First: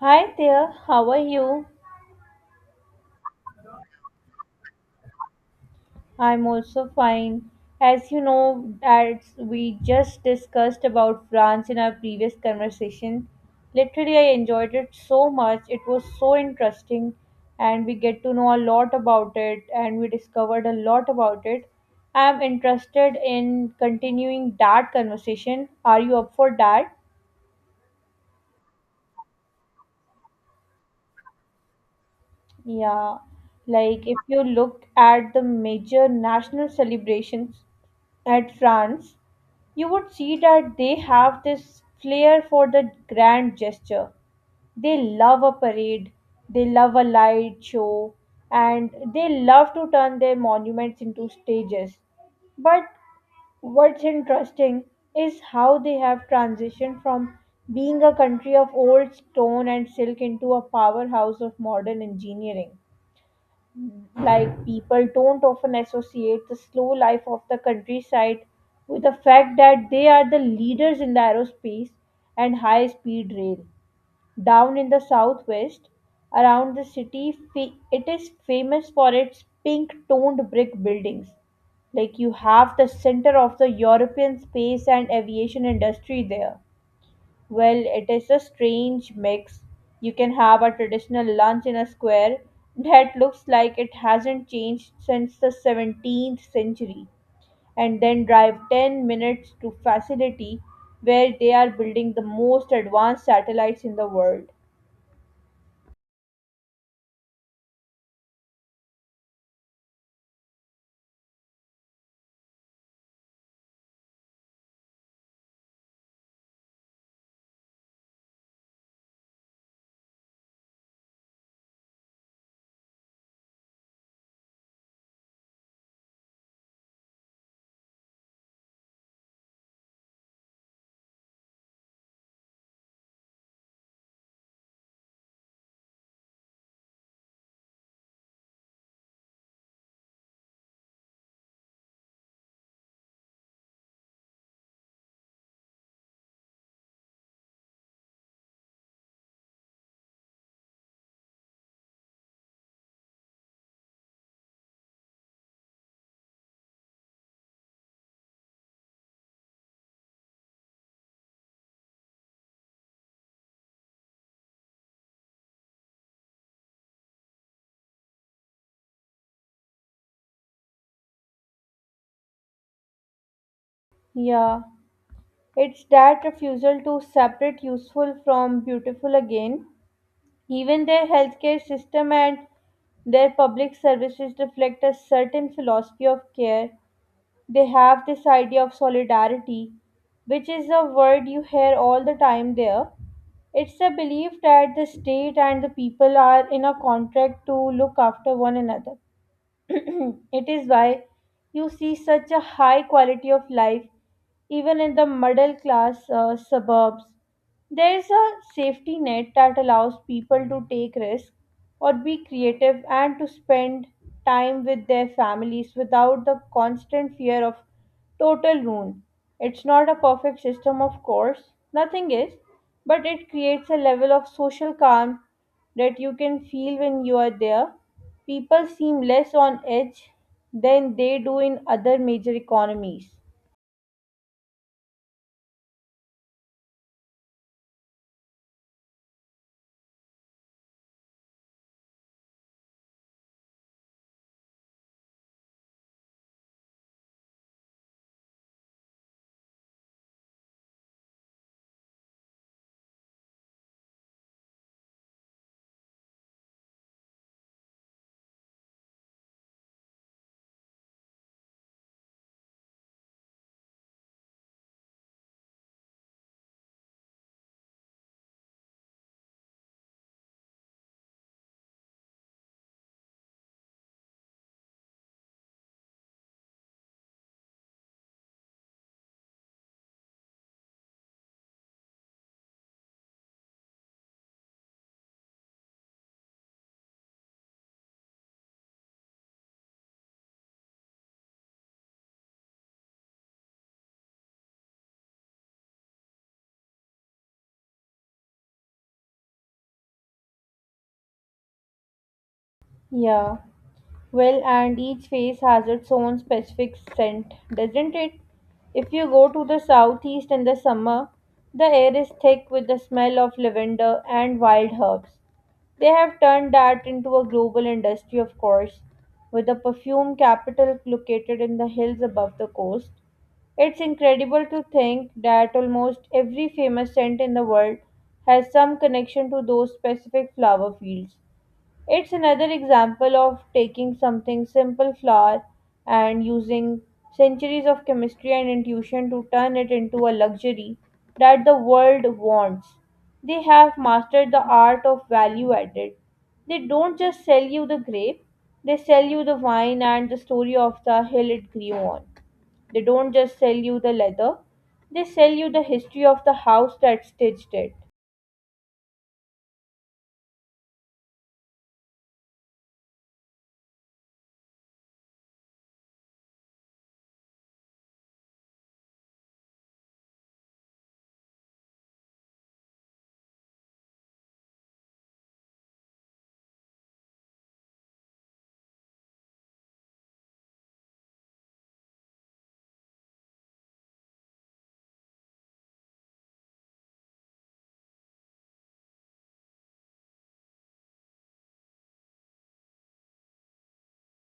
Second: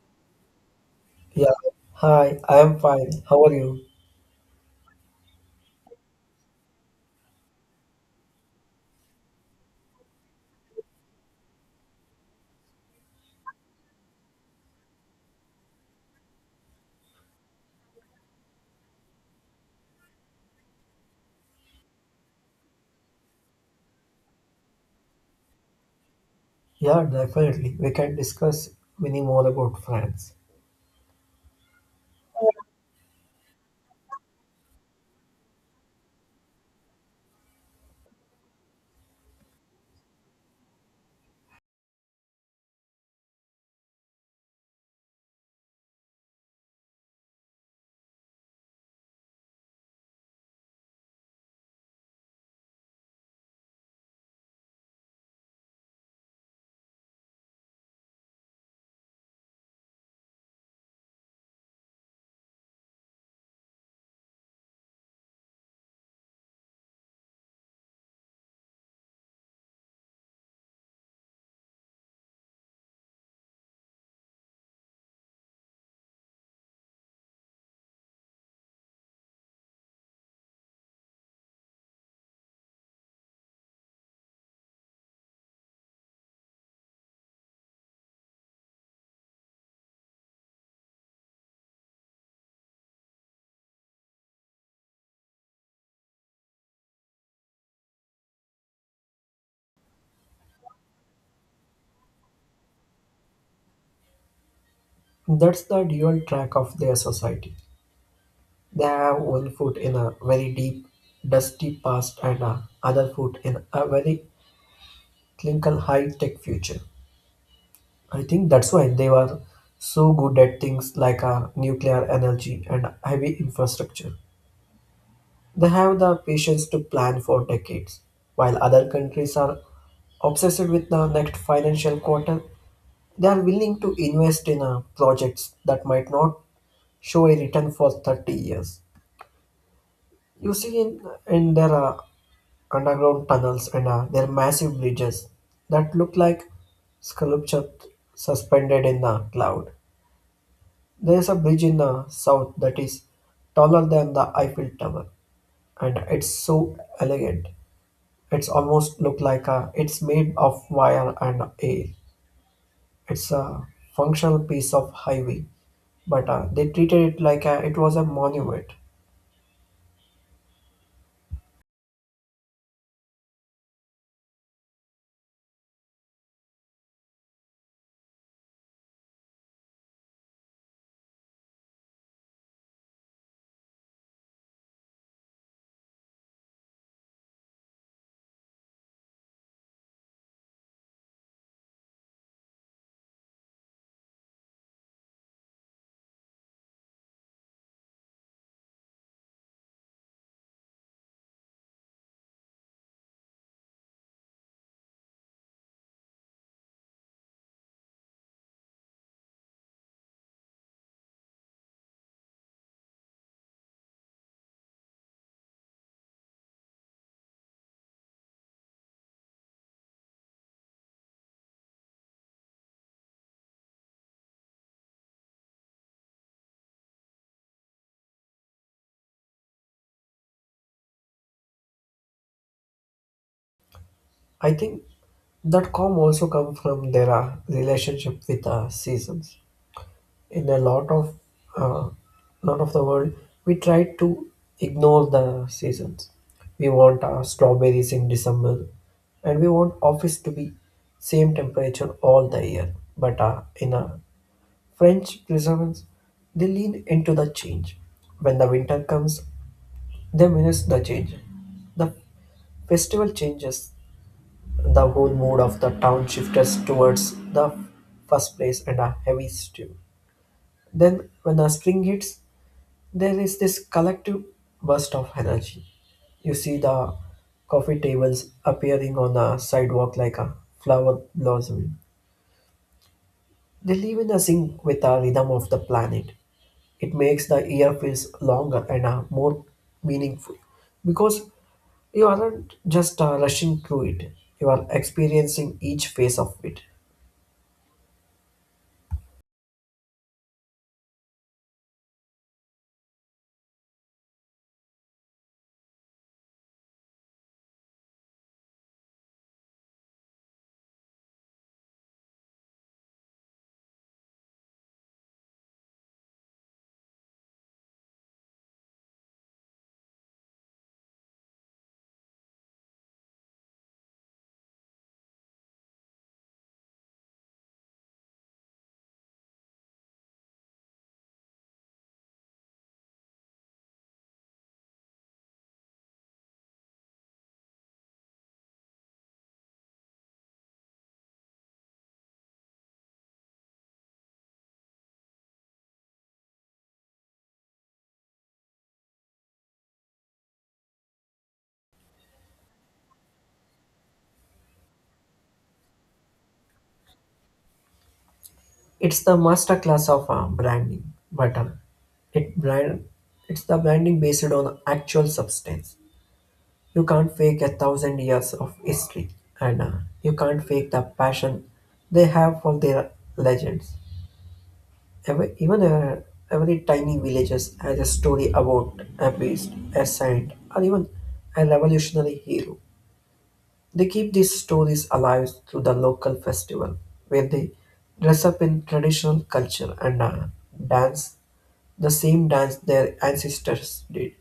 Hi there, how are Yeah, you? hi, I am fine. How are you? I'm also fine. As you know, as we just discussed about France in our previous conversation, literally I enjoyed it so much. It was so interesting, and we get to know a lot about it, and we discovered a lot about it. I'm interested in continuing that conversation. Are you up for that? Yeah, definitely. We can discuss many more about France. Yeah, like if you look at the major national celebrations at France, you would see that they have this flair for the grand gesture. They love a parade, they love a light show, and they love to turn their monuments into stages. But what's interesting is how they have transitioned from being a country of old stone and silk into a powerhouse of modern engineering like people don't often associate the slow life of the countryside with the fact that they are the leaders in the aerospace and high speed rail. Down in the southwest, around the city, it is famous for its pink toned brick buildings. Like you have the center of the European space and aviation industry there. Well, it is a strange mix. You can have a traditional lunch in a square that looks like it hasn't changed since the 17th century, and then drive 10 minutes to facility where they are building the most advanced satellites in the world. That's the dual track of their society. They have one foot in a very deep, dusty past and a other foot in a very clinical high-tech future. I think that's why they were so good at things like nuclear energy and heavy infrastructure. They have the patience to plan for decades. While other countries are obsessed with the next financial quarter, they are willing to invest in projects that might not show a return for 30 years. You see in their underground tunnels and their massive bridges that look like sculpture suspended in the cloud. There is a bridge in the south that is taller than the Eiffel Tower and it's so elegant. It's almost look like a, it's made of wire and air. It's a functional piece of highway, but they treated it like a, it was a monument. Yeah, it's that refusal to separate useful from beautiful again. Even their healthcare system and their public services reflect a certain philosophy of care. They have this idea of solidarity, which is a word you hear all the time there. It's a belief that the state and the people are in a contract to look after one another. It is why you see such a high quality of life even in the middle class suburbs. There is a safety net that allows people to take risks or be creative and to spend time with their families without the constant fear of total ruin. It's not a perfect system, of course, nothing is, but it creates a level of social calm that you can feel when you are there. People seem less on edge than they do in other major economies. I think that calm also come from their relationship with seasons. In a lot of uh, the world, we try to ignore the seasons. We want strawberries in December, and we want office to be same temperature all the year. But in a French prisoners, they lean into the change. When the winter comes, they miss the change. The festival changes. The whole mood of the town shifts towards the first place and a heavy stew. Then, when the spring hits, there is this collective burst of energy. You see the coffee tables appearing on the sidewalk like a flower blossoming. They live in a sync with the rhythm of the planet. It makes the year feels longer and more meaningful because you aren't just rushing through it, you are experiencing each phase of it. Yeah. Well, and each face has its own specific scent, doesn't it? If you go to the southeast in the summer, the air is thick with the smell of lavender and wild herbs. They have turned that into a global industry, of course, with a perfume capital located in the hills above the coast. It's incredible to think that almost every famous scent in the world has some connection to those specific flower fields. It's another example of taking something simple flour and using centuries of chemistry and intuition to turn it into a luxury that the world wants. They have mastered the art of value added. They don't just sell you the grape, they sell you the wine and the story of the hill it grew on. They don't just sell you the leather, they sell you the history of the house that stitched it. It's the masterclass of branding, but it brand, it's the branding based on actual substance. You can't fake a thousand years of history, and you can't fake the passion they have for their legends. Every, even a, every tiny villages has a story about a priest, a saint, or even a revolutionary hero. They keep these stories alive through the local festival, where they dress up in traditional culture and dance the same dance their ancestors did.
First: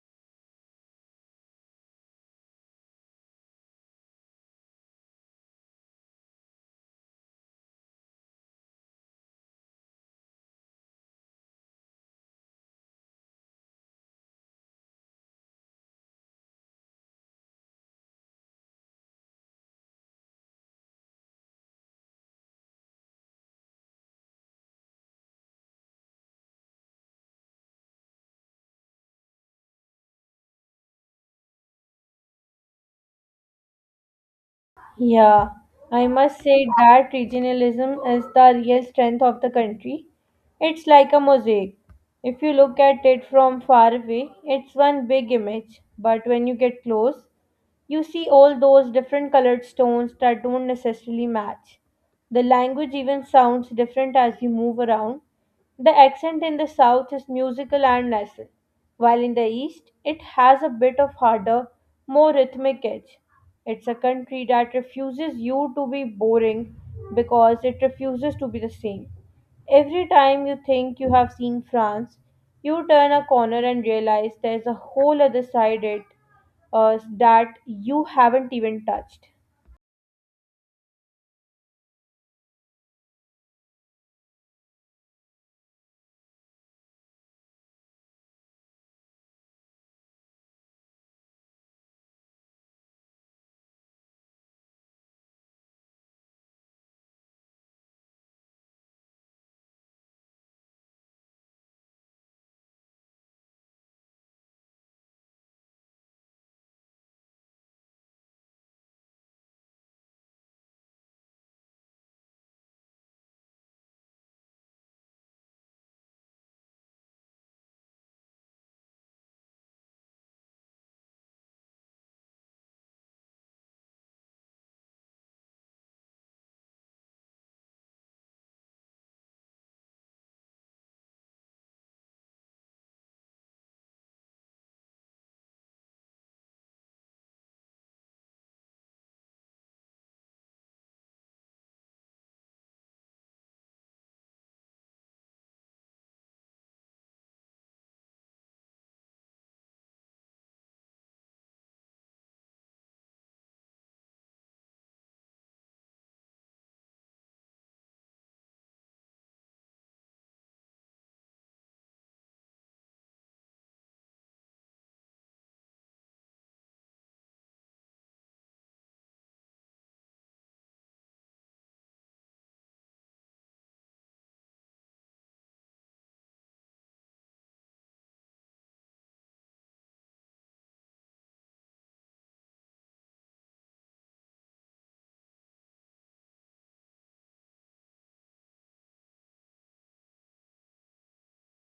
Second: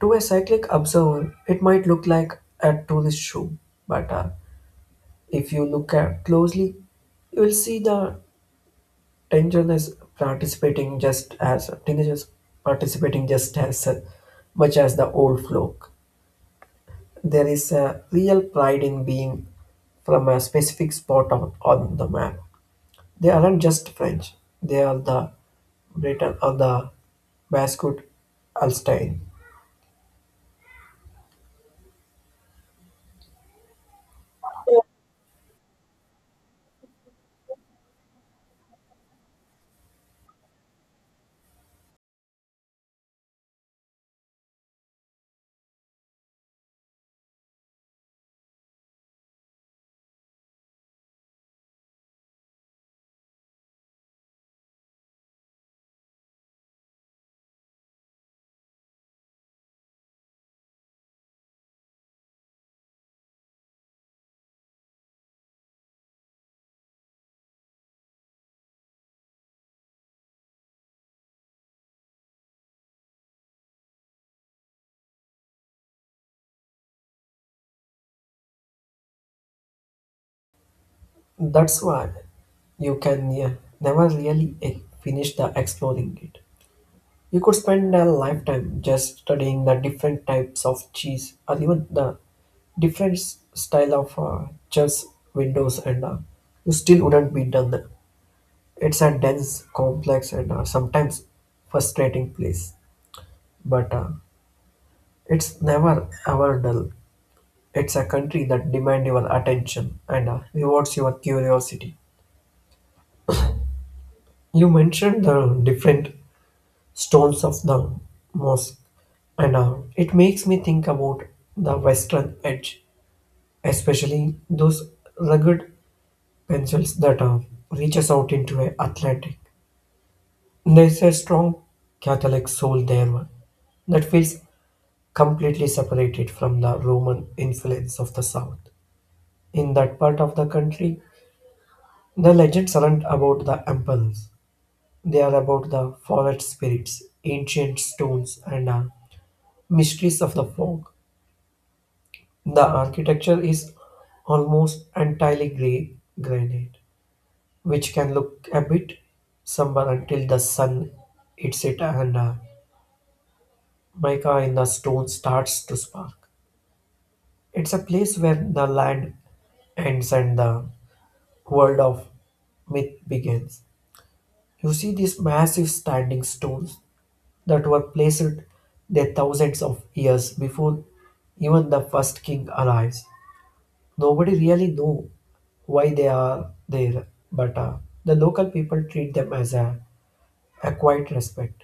To a cyclic observer, it might look like a tourist show, but if you look at closely, you will see the teenagers teenagers participating just as much as the old folk. There is a real pride in being from a specific spot on the map. They aren't just French; they are the Breton or the Basque Alstein. Yeah, I must say that regionalism is the real strength of the country. It's like a mosaic. If you look at it from far away, it's one big image, but when you get close, you see all those different colored stones that don't necessarily match. The language even sounds different as you move around. The accent in the south is musical and nasal, while in the east it has a bit of harder, more rhythmic edge. It's a country that refuses you to be boring because it refuses to be the same. Every time you think you have seen France, you turn a corner and realize there's a whole other side it that you haven't even touched. That's why you can, yeah, never really finish the exploring it. You could spend a lifetime just studying the different types of cheese or even the style of chess windows and you still wouldn't be done. It's a dense, complex and sometimes frustrating place. But it's never ever dull. It's a country that demands your attention and rewards your curiosity. You mentioned the different stones of the mosque, and it makes me think about the western edge, especially those rugged pencils that reaches out into the Atlantic. There's a strong Catholic soul there that feels completely separated from the Roman influence of the South. In that part of the country, the legends aren't about the emperors. They are about the forest spirits, ancient stones, and mysteries of the fog. The architecture is almost entirely grey granite, which can look a bit somber until the sun hits it and mica in the stone starts to spark. It's a place where the land ends and the world of myth begins. You see these massive standing stones that were placed there thousands of years before even the first king arrives. Nobody really know why they are there, but the local people treat them as a quiet respect,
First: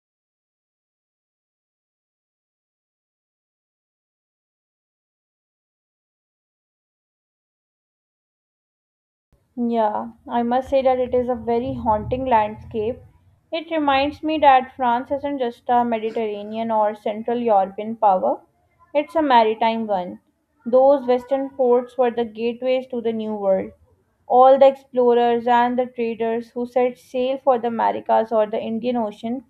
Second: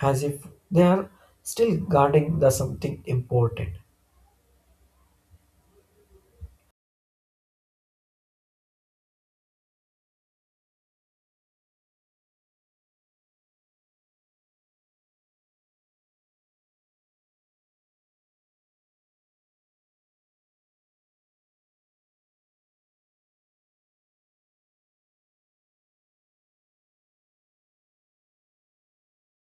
as if they are still guarding the something important. Yeah, I must say that it is a very haunting landscape. It reminds me that France isn't just a Mediterranean or Central European power, it's a maritime one. Those western ports were the gateways to the New World. All the explorers and the traders who set sail for the Americas or the Indian Ocean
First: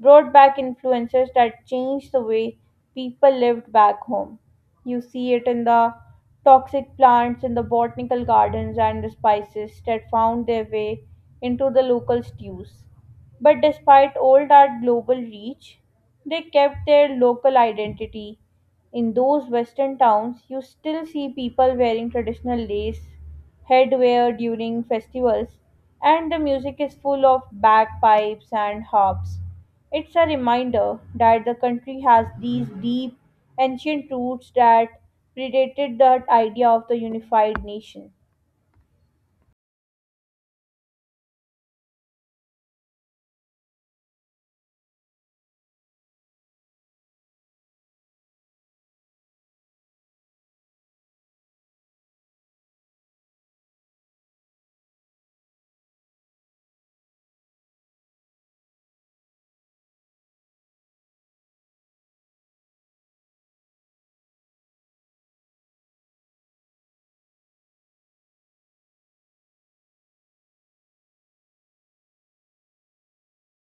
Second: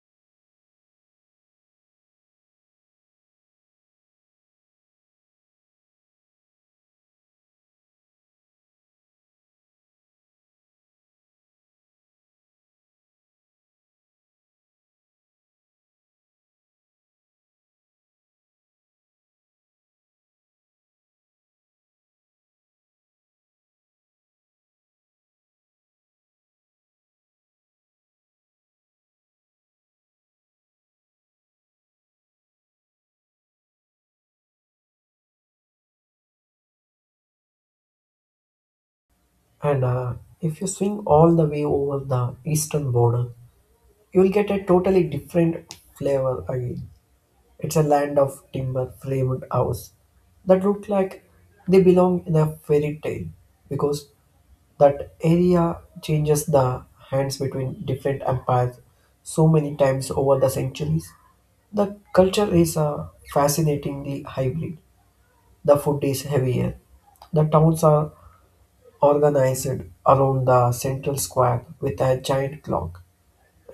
brought back influences that changed the way people lived back home. You see it in the toxic plants in the botanical gardens and the spices that found their way into the local stews. But despite all that global reach, they kept their local identity. In those western towns, you still see people wearing traditional lace headwear during festivals, and the music is full of bagpipes and harps. It's a reminder that the country has these deep, ancient roots that predated that idea of the unified nation. And if you swing all the way over the eastern border, you will get a totally different flavor again. It's a land of timber framed house that look like they belong in a fairy tale because that area changes the hands between different empires so many times over the centuries. The culture is fascinatingly hybrid. The food is heavier. The towns are organized around the central square with a giant clock,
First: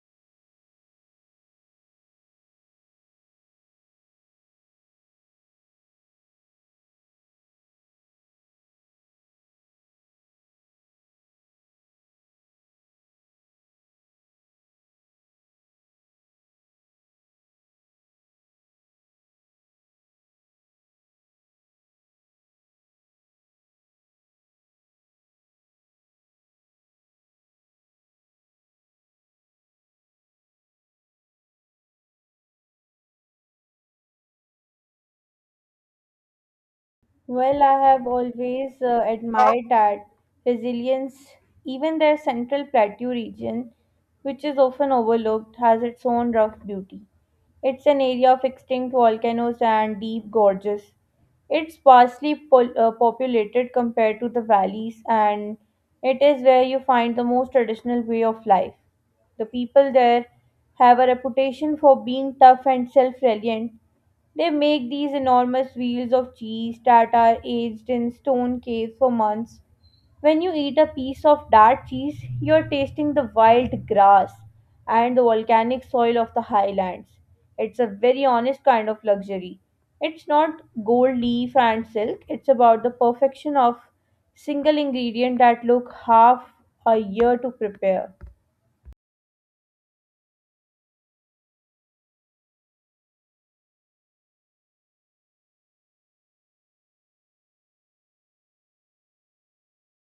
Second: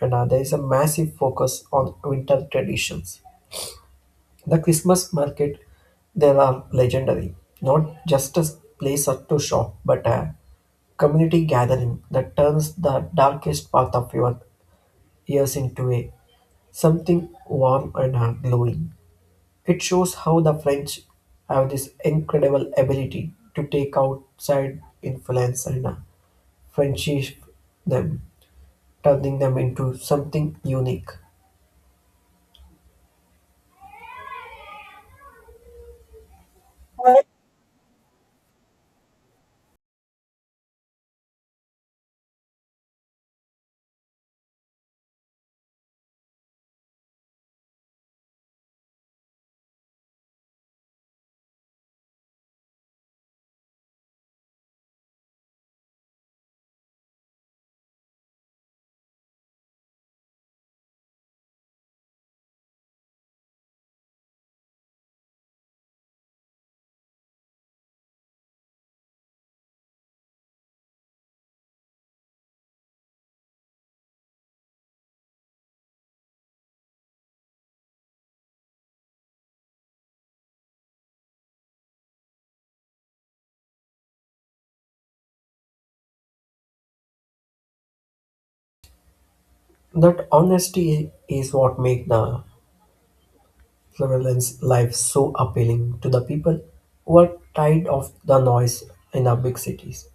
and there is a massive focus on winter traditions. The Christmas market there are legendary, not just a place to shop, but a community gathering that turns the darkest part of your years into a something warm and glowing. It shows how the French have this incredible ability to take outside influence and friendship them, turning them into something unique. Well, I have always admired that resilience, even their central plateau region, which is often overlooked, has its own rough beauty. It's an area of extinct volcanoes and deep gorges. It's sparsely populated compared to the valleys, and it is where you find the most traditional way of life. The people there have a reputation for being tough and self reliant, they make these enormous wheels of cheese that are aged in stone caves for months. When you eat a piece of that cheese, you're tasting the wild grass and the volcanic soil of the highlands. It's a very honest kind of luxury. It's not gold leaf and silk, it's about the perfection of single ingredient that took half a year to prepare. That honesty is what makes the Floraline's life so appealing to the people who are tired of the noise in our big cities.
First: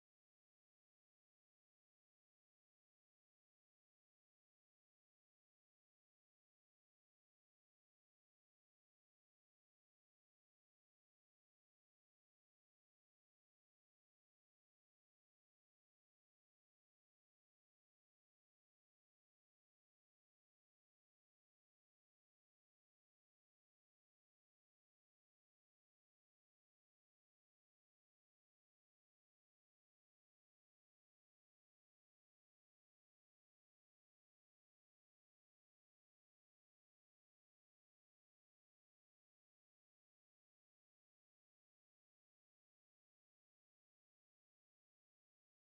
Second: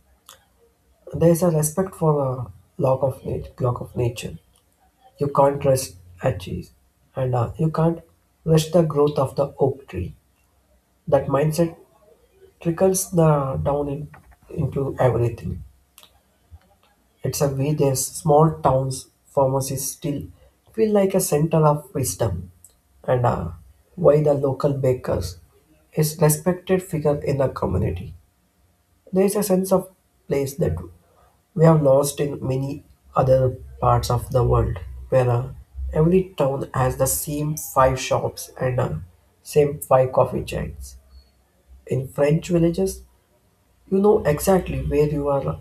There is a respect for a law of clock of nature. You can't rest at cheese, and you can't rush the growth of the oak tree. That mindset trickles the into everything. It's a way their small town's pharmacies still feel like a center of wisdom, and why the local bakers is respected figure in the community. There is a sense of place that we have lost in many other parts of the world, where every town has the same five shops and same five coffee chains. In French villages, you know exactly where you are.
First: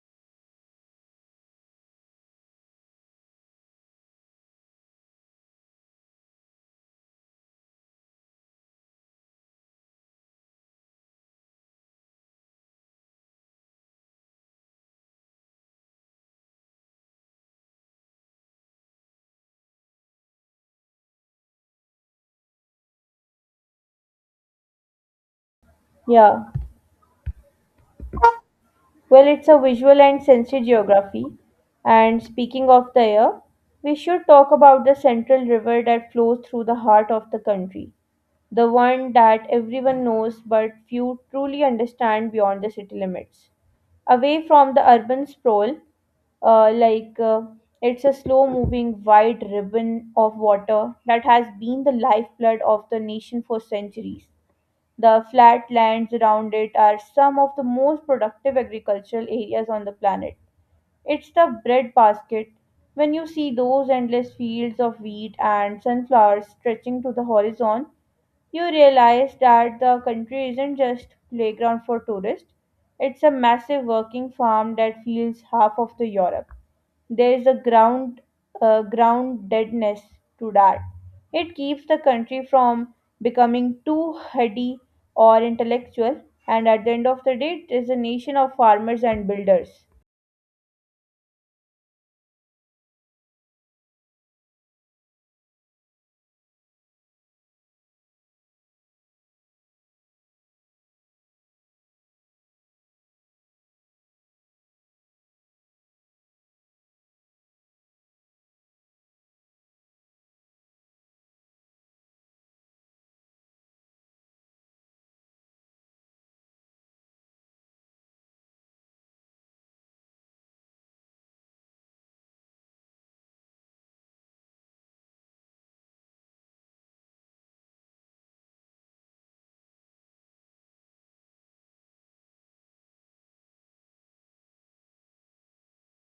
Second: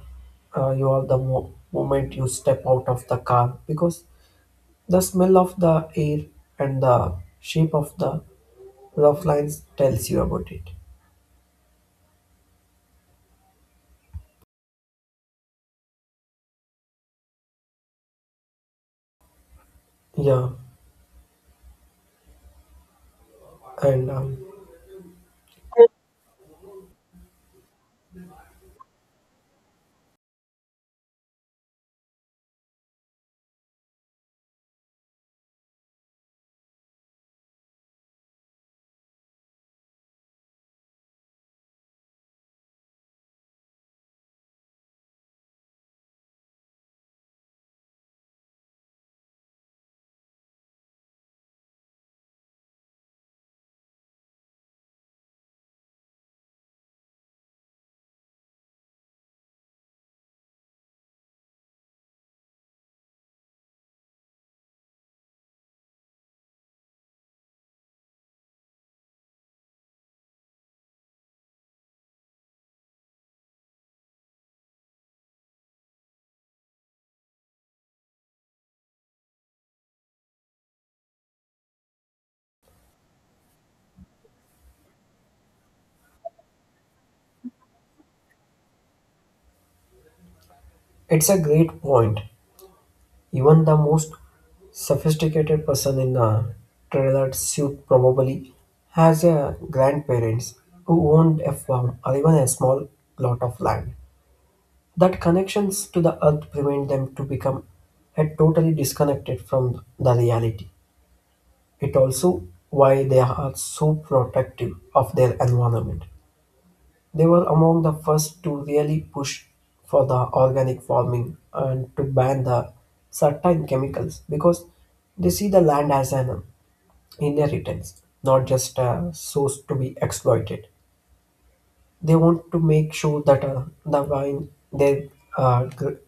You are the moment you step out of the car because the smell of the air and the shape of the rough lines tells you about it. Yeah, and Yeah. Well, it's a visual and sensory geography. And speaking of the air, we should talk about the central river that flows through the heart of the country, the one that everyone knows but few truly understand beyond the city limits. Away from the urban sprawl, uh, like uh, it's a slow moving wide ribbon of water that has been the lifeblood of the nation for centuries. The flat lands around it are some of the most productive agricultural areas on the planet. It's the breadbasket. When you see those endless fields of wheat and sunflowers stretching to the horizon, you realize that the country isn't just playground for tourists. It's a massive working farm that feels half of the Europe. There is a ground deadness to that. It keeps the country from becoming too heady or intellectual, and at the end of the day, it is a nation of farmers and builders. it's a great point. Even the most sophisticated person in a tailored suit probably has a grandparents who owned a farm or even a small plot of land. That connections to the earth prevent them to become a totally disconnected from the reality. It also why they are so protective of their environment. They were among the first to really push for the organic farming and to ban the certain chemicals because they see the land as an inheritance, not just a source to be exploited. They want to make sure that the vine they gr-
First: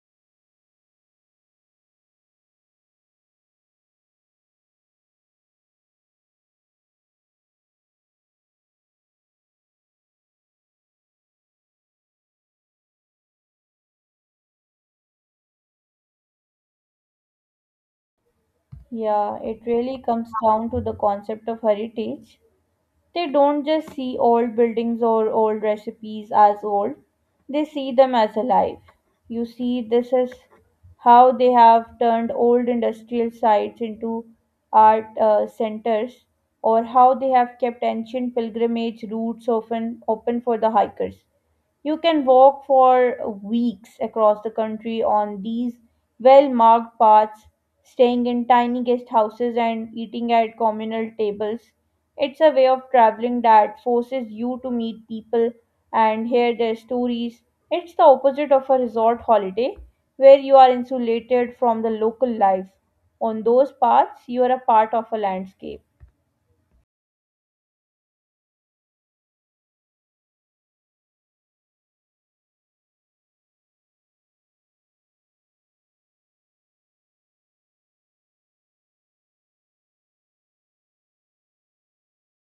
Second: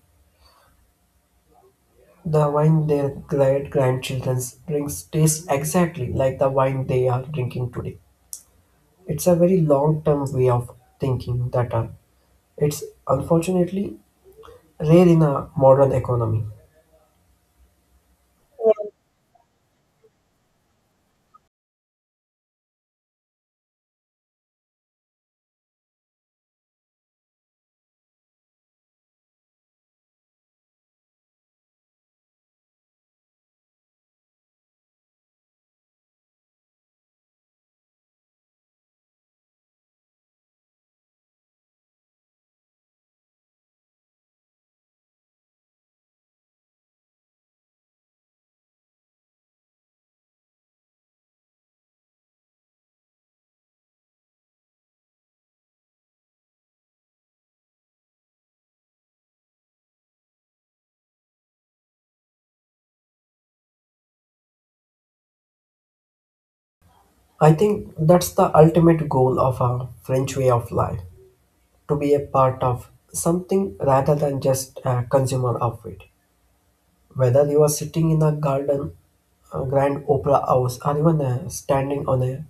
the wine their great grandchildren drinks tastes exactly like the wine they are drinking today. It's a very long term way of thinking that it's unfortunately rare in a modern economy. Yeah, it really comes down to the concept of heritage. They don't just see old buildings or old recipes as old, they see them as alive. You see, this is how they have turned old industrial sites into art centers, or how they have kept ancient pilgrimage routes often open for the hikers. You can walk for weeks across the country on these well marked paths, staying in tiny guest houses and eating at communal tables. It's a way of traveling that forces you to meet people and hear their stories. It's the opposite of a resort holiday where you are insulated from the local life. On those paths, you are a part of a landscape. I think that's the ultimate goal of a French way of life to be a part of something rather than just a consumer of it. Whether you are sitting in a garden, a grand opera house, or even standing on a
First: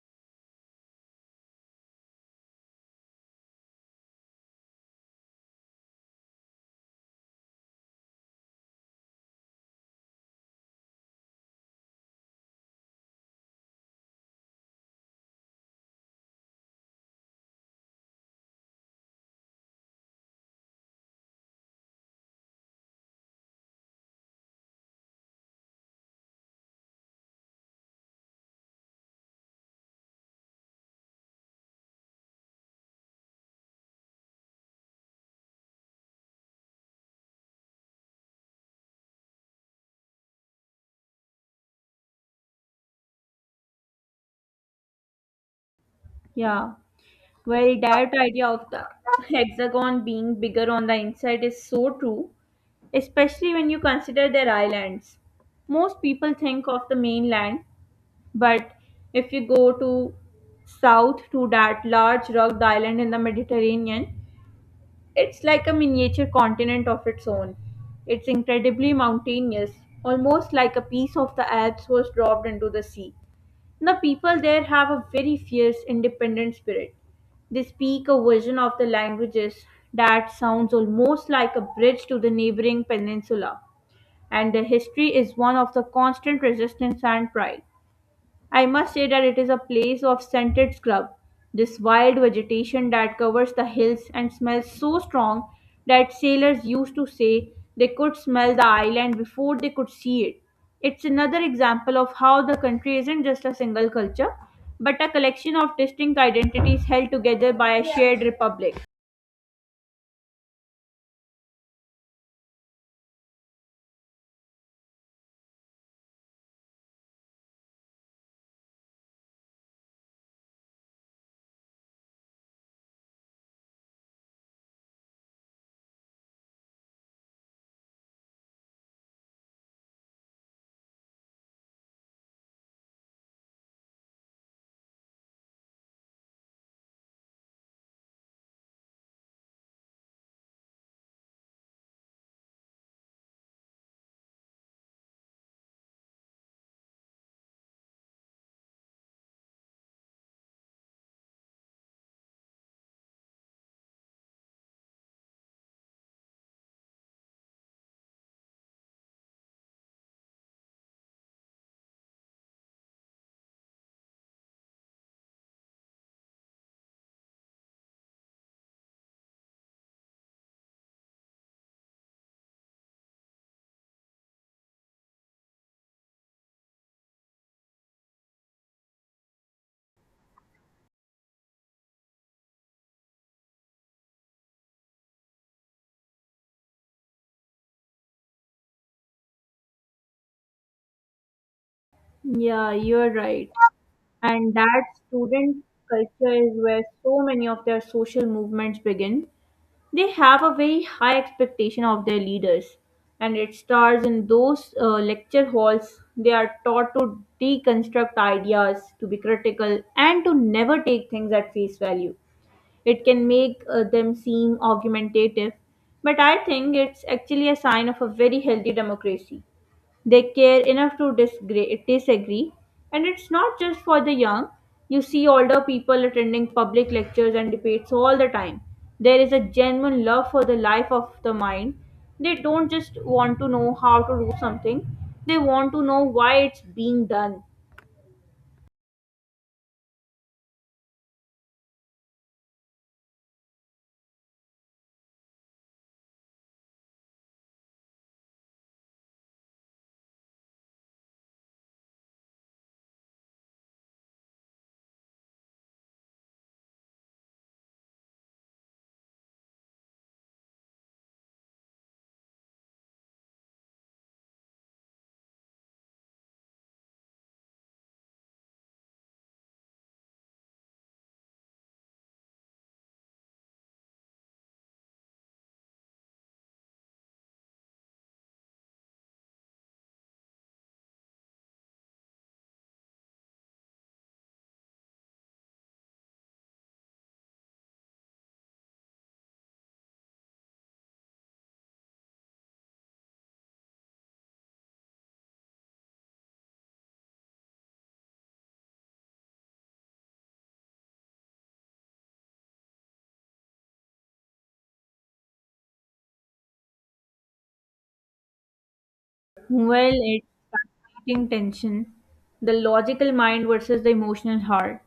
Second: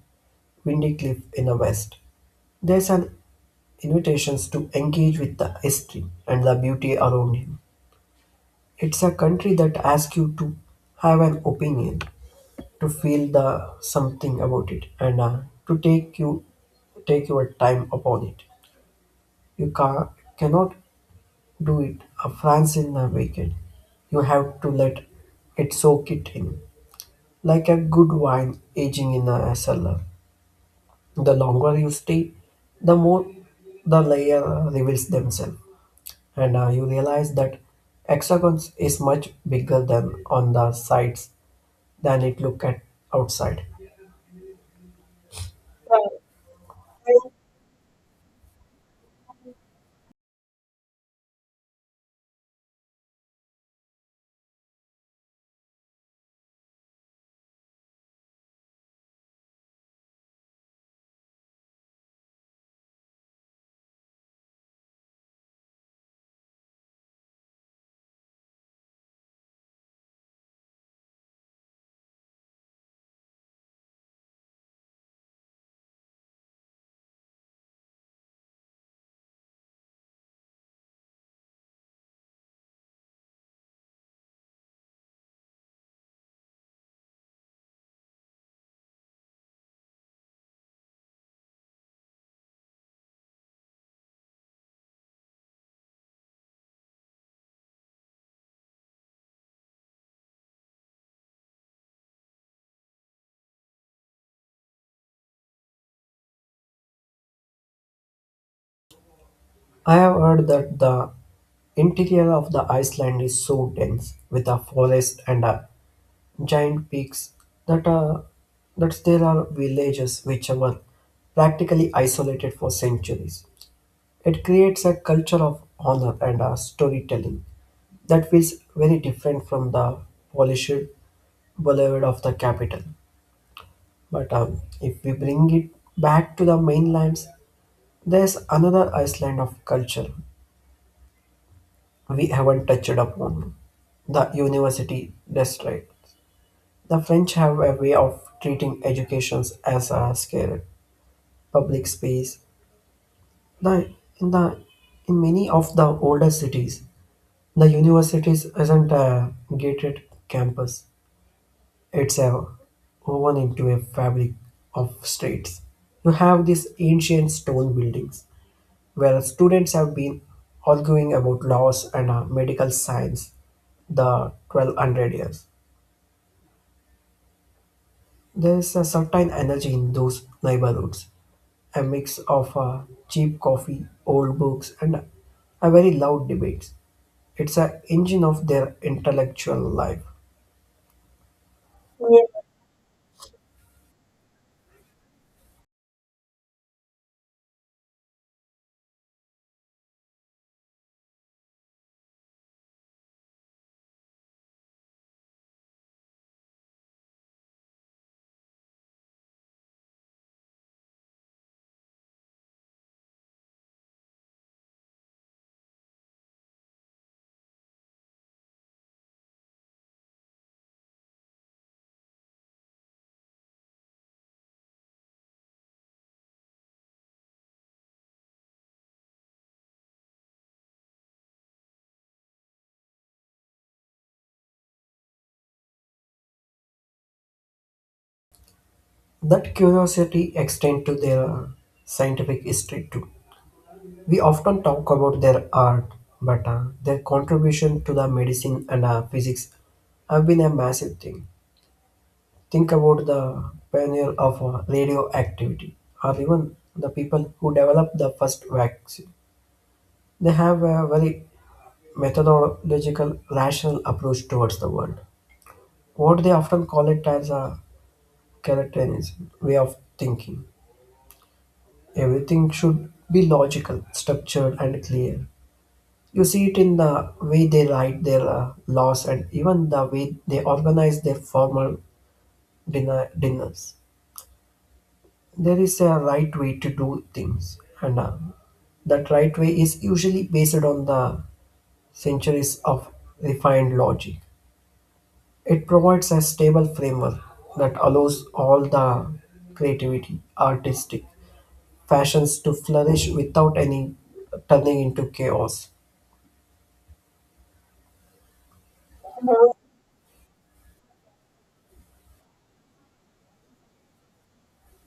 windy cliff in the west, there's an invitations to engage with the history and the beauty around him. It's a country that asks you to have an opinion, to feel the something about it, and to take you take your time upon it. You cannot do it a France in a weekend. You have to let it soak it in, like a good wine aging in a cellar. The longer you stay, the more the layer reveals themselves. And you realize that hexagons is much bigger than on the sides than it look at outside. Yeah. Well, that idea of the hexagon being bigger on the inside is so true, especially when you consider their islands. Most people think of the mainland, but if you go to south to that large rugged island in the Mediterranean, it's like a miniature continent of its own. It's incredibly mountainous, almost like a piece of the Alps was dropped into the sea. The people there have a very fierce, independent spirit. They speak a version of the languages that sounds almost like a bridge to the neighboring peninsula, and their history is one of the constant resistance and pride. I must say that it is a place of scented scrub, this wild vegetation that covers the hills and smells so strong that sailors used to say they could smell the island before they could see it. It's another example of how the country isn't just a single culture, but a collection of distinct identities held together by a shared republic. I have heard that the interior of the Iceland is so dense with a forest and a giant peaks that uh, that there are villages which were practically isolated for centuries. It creates a culture of honor and a storytelling that feels very different from the polished boulevard of the capital. But if we bring it back to the mainlands, there's another Iceland of culture we haven't touched upon the university district. The French have a way of treating education as a sacred public space. The, in, the, in many of the older cities, the universities isn't a gated campus, it's a woven into a fabric of streets. You have these ancient stone buildings where students have been arguing about laws and medical science the 1200 years. There is a certain energy in those neighborhoods, a mix of cheap coffee, old books, and a very loud debates. It's an engine of their intellectual life. Yeah. Yeah, you're right. And that student culture is where so many of their social movements begin. They have a very high expectation of their leaders, and it starts in those lecture halls. They are taught to deconstruct ideas, to be critical, and to never take things at face value. It can make them seem argumentative, but I think it's actually a sign of a very healthy democracy. They care enough to disagree, disagree. And it's not just for the young. You see older people attending public lectures and debates all the time. There is a genuine love for the life of the mind. They don't just want to know how to do something, they want to know why it's being done. That curiosity extends to their scientific history too. We often talk about their art, but their contribution to the medicine and physics have been a massive thing. Think about the pioneer of radioactivity, or even the people who developed the first vaccine. They have a very methodological, rational approach towards the world. What they often call it as a characterism way of thinking. Everything should be logical, structured, and clear. You see it in the way they write their laws and even the way they organize their formal dinners. There is a right way to do things, and that right way is usually based on the centuries of refined logic. It provides a stable framework that allows all the creativity, artistic fashions to flourish without any turning into chaos. While it's fascinating tension, the logical mind versus the emotional heart.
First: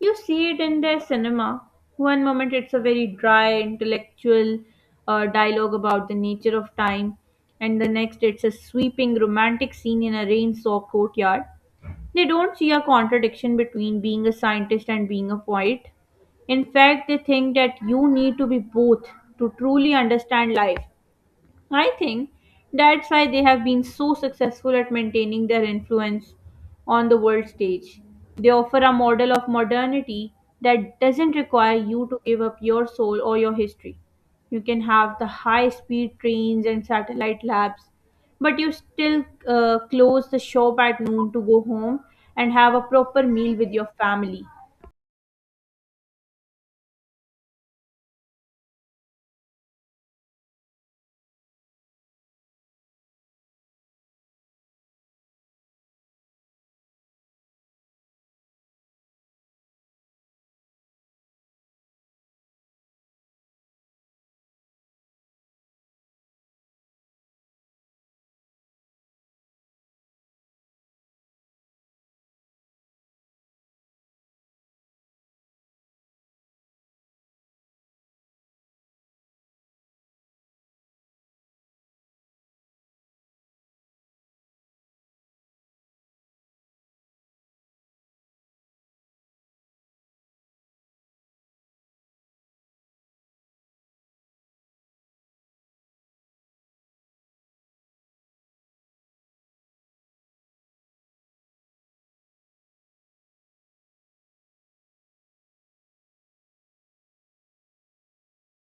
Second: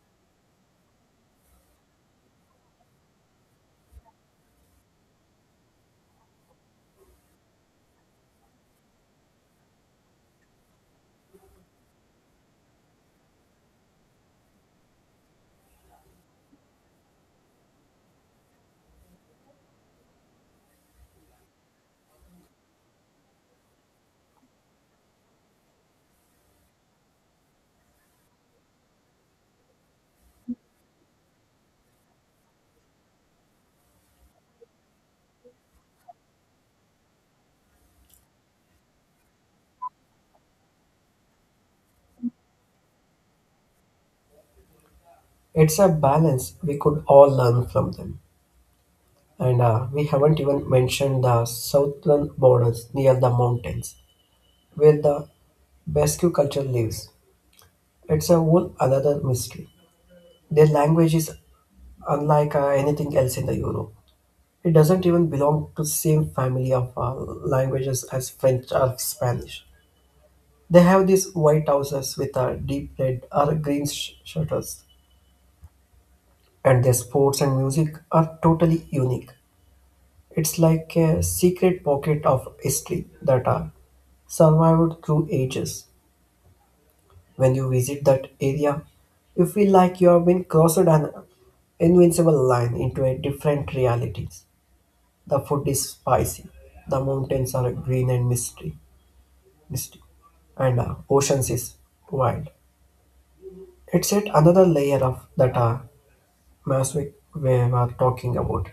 You see it in their cinema. One moment it's a very dry, intellectual dialogue about the nature of time, and the next it's a sweeping romantic scene in a rain soaked courtyard. They don't see a contradiction between being a scientist and being a poet. In fact, they think that you need to be both to truly understand life. I think that's why they have been so successful at maintaining their influence on the world stage. They offer a model of modernity that doesn't require you to give up your soul or your history. You can have the high speed trains and satellite labs, but you still close the shop at noon to go home and have a proper meal with your family. It's a balance we could all learn from them. And we haven't even mentioned the southern borders near the mountains, where the Basque culture lives. It's a whole another mystery. Their language is unlike anything else in the Europe. It doesn't even belong to the same family of languages as French or Spanish. They have these white houses with deep red or green shutters, and their sports and music are totally unique. It's like a secret pocket of history that survived through ages. When you visit that area, you feel like you have been crossed an invincible line into a different reality. The food is spicy, the mountains are green and mystic, and oceans is wild. It's yet another layer of that magic we were talking about.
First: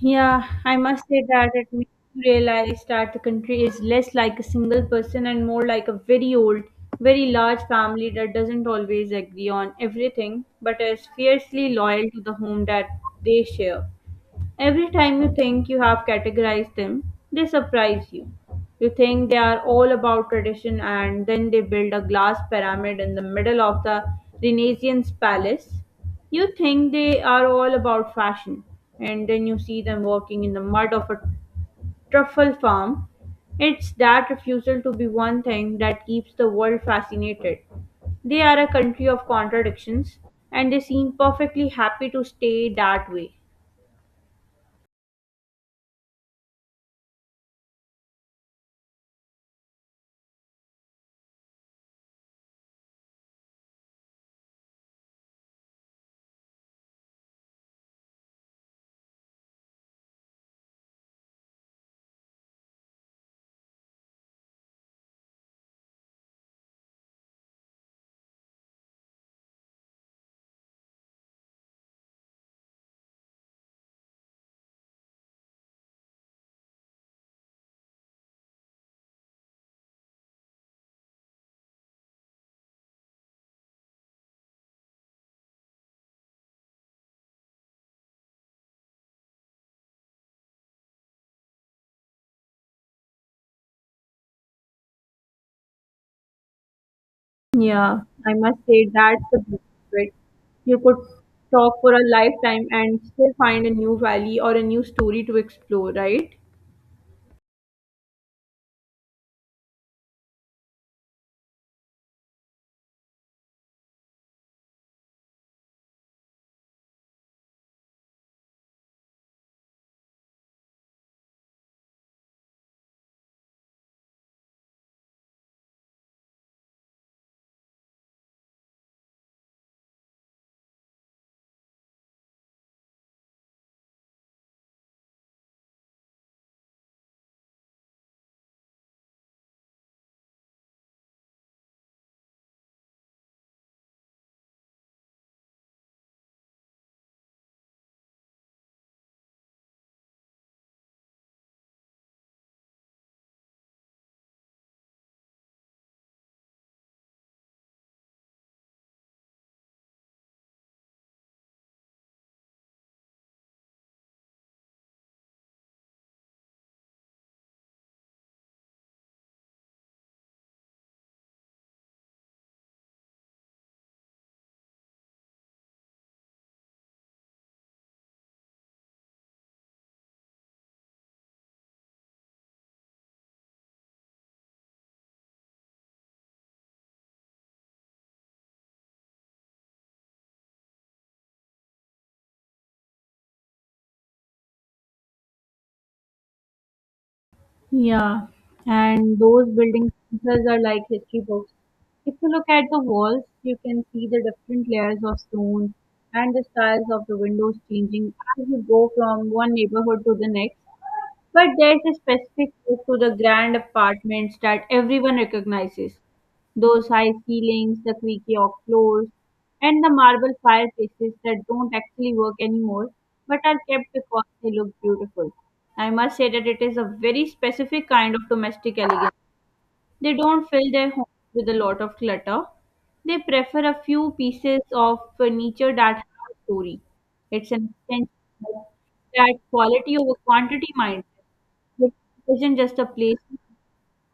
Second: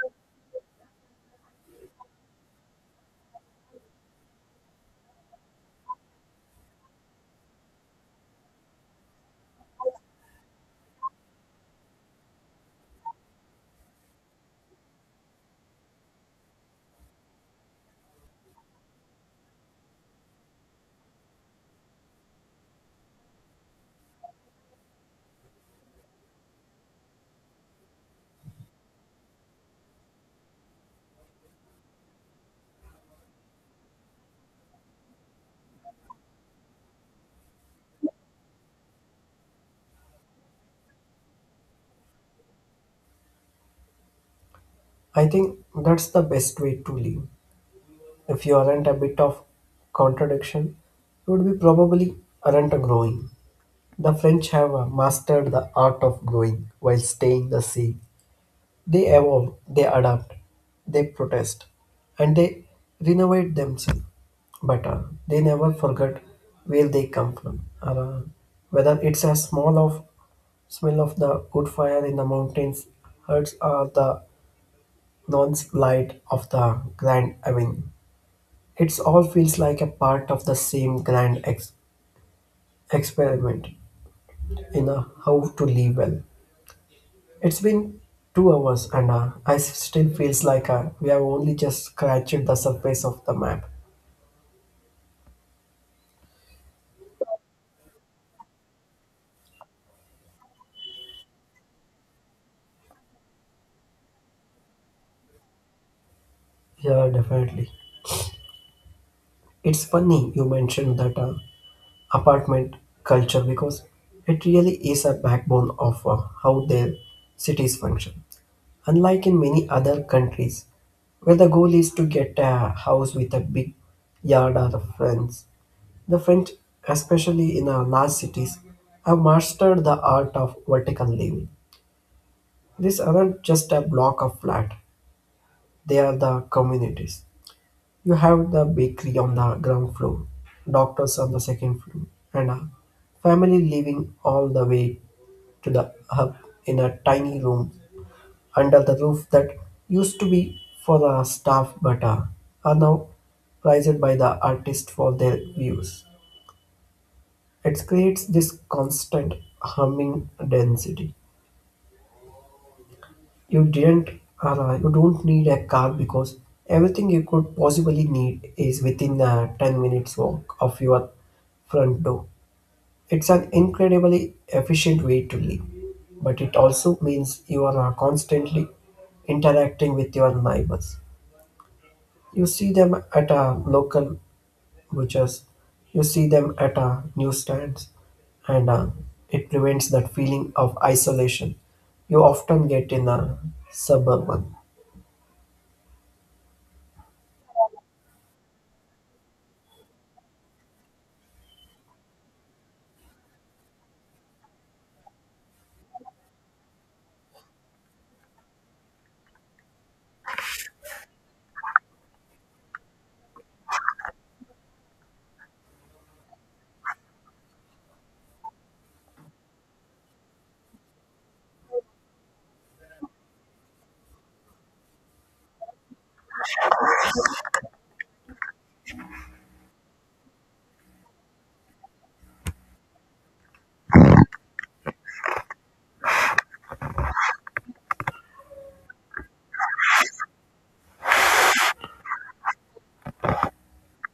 Yeah, I must say that it makes you realize that the country is less like a single person and more like a very old, very large family that doesn't always agree on everything, but is fiercely loyal to the home that they share. Every time you think you have categorized them, they surprise you. You think they are all about tradition, and then they build a glass pyramid in the middle of the Renaissance palace. You think they are all about fashion, and then you see them working in the mud of a truffle farm. It's that refusal to be one thing that keeps the world fascinated. They are a country of contradictions, and they seem perfectly happy to stay that way. I think that's the best way to live. If you aren't a bit of contradiction, you would be probably aren't growing. The French have mastered the art of growing while staying the same. They evolve, they adapt, they protest, and they renovate themselves. But they never forget where they come from. Or, whether it's a small of smell of the wood fire in the mountains, hurts or the nonce light of the grand avenue. It all feels like a part of the same grand experiment in a how to live well. It's been 2 hours, and I still feels like we have only just scratched the surface of the map. Yeah, I must say that's the beauty of it. You could talk for a lifetime and still find a new valley or a new story to explore, right? Yeah, definitely. It's funny you mentioned that apartment culture because it really is a backbone of how their cities function. Unlike in many other countries, where the goal is to get a house with a big yard or friends, the French, especially in our large cities, have mastered the art of vertical living. These aren't just a block of flat, they are the communities. You have the bakery on the ground floor, doctors on the second floor, and a family living all the way to the hub in a tiny room under the roof that used to be for the staff but are now prized by the artist for their views. It creates this constant humming density. You didn't arrive. You don't need a car because everything you could possibly need is within a 10 minutes walk of your front door. It's an incredibly efficient way to live, but it also means you are constantly interacting with your neighbors. You see them at a local butchers, you see them at a newsstands, and it prevents that feeling of isolation you often get in a suburban. Yeah, and those buildings themselves are like history books. If you look at the walls, you can see the different layers of stone and the styles of the windows changing as you go from one neighborhood to the next. But there's a specific look to the grand apartments that everyone recognizes. Those high ceilings, the creaky oak floors, and the marble fireplaces that don't actually work anymore but are kept because they look beautiful. I must say that it is a very specific kind of domestic elegance. They don't fill their homes with a lot of clutter. They prefer a few pieces of furniture that have a story. It's an extension of that quality over quantity mindset. It isn't just a place you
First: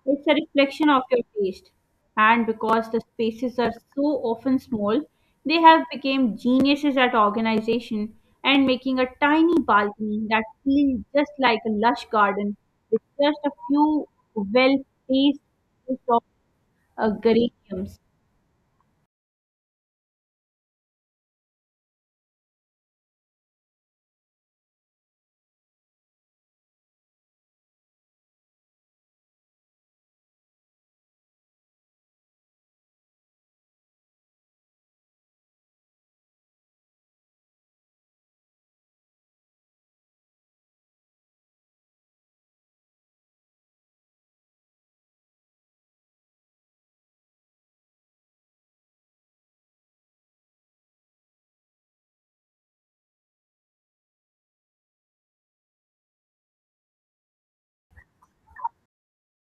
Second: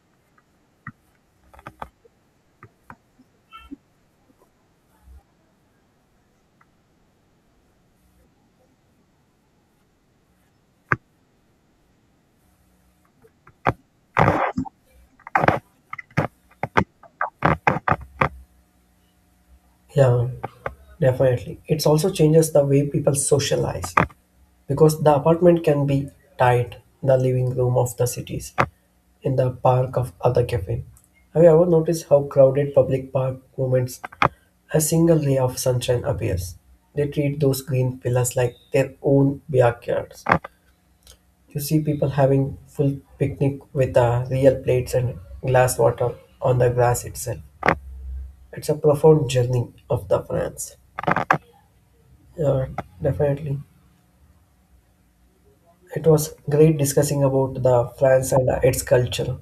it's a reflection of your taste. And because the spaces are so often small, they have become geniuses at organization and making a tiny balcony that feels just like a lush garden with just a few well placed of geraniums. Yeah, definitely. It also changes the way people socialize because the apartment can be tight, the living room of the cities, in the park of other cafe. Have you ever noticed how crowded public park moments a single ray of sunshine appears? They treat those green pillars like their own backyards. You see people having full picnic with real plates and glass water on the grass itself. It's a profound journey of the France. Yeah, definitely. It was great discussing about the France and its culture.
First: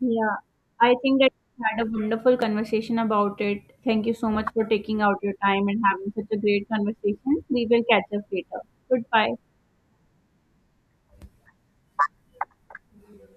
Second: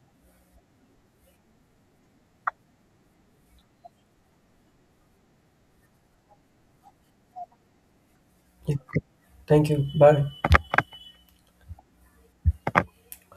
Yeah, I think that we had a wonderful conversation about it. Thank you so much for taking out your time and having such a great conversation. We will catch up later. Yeah. Goodbye. Thank you. Bye.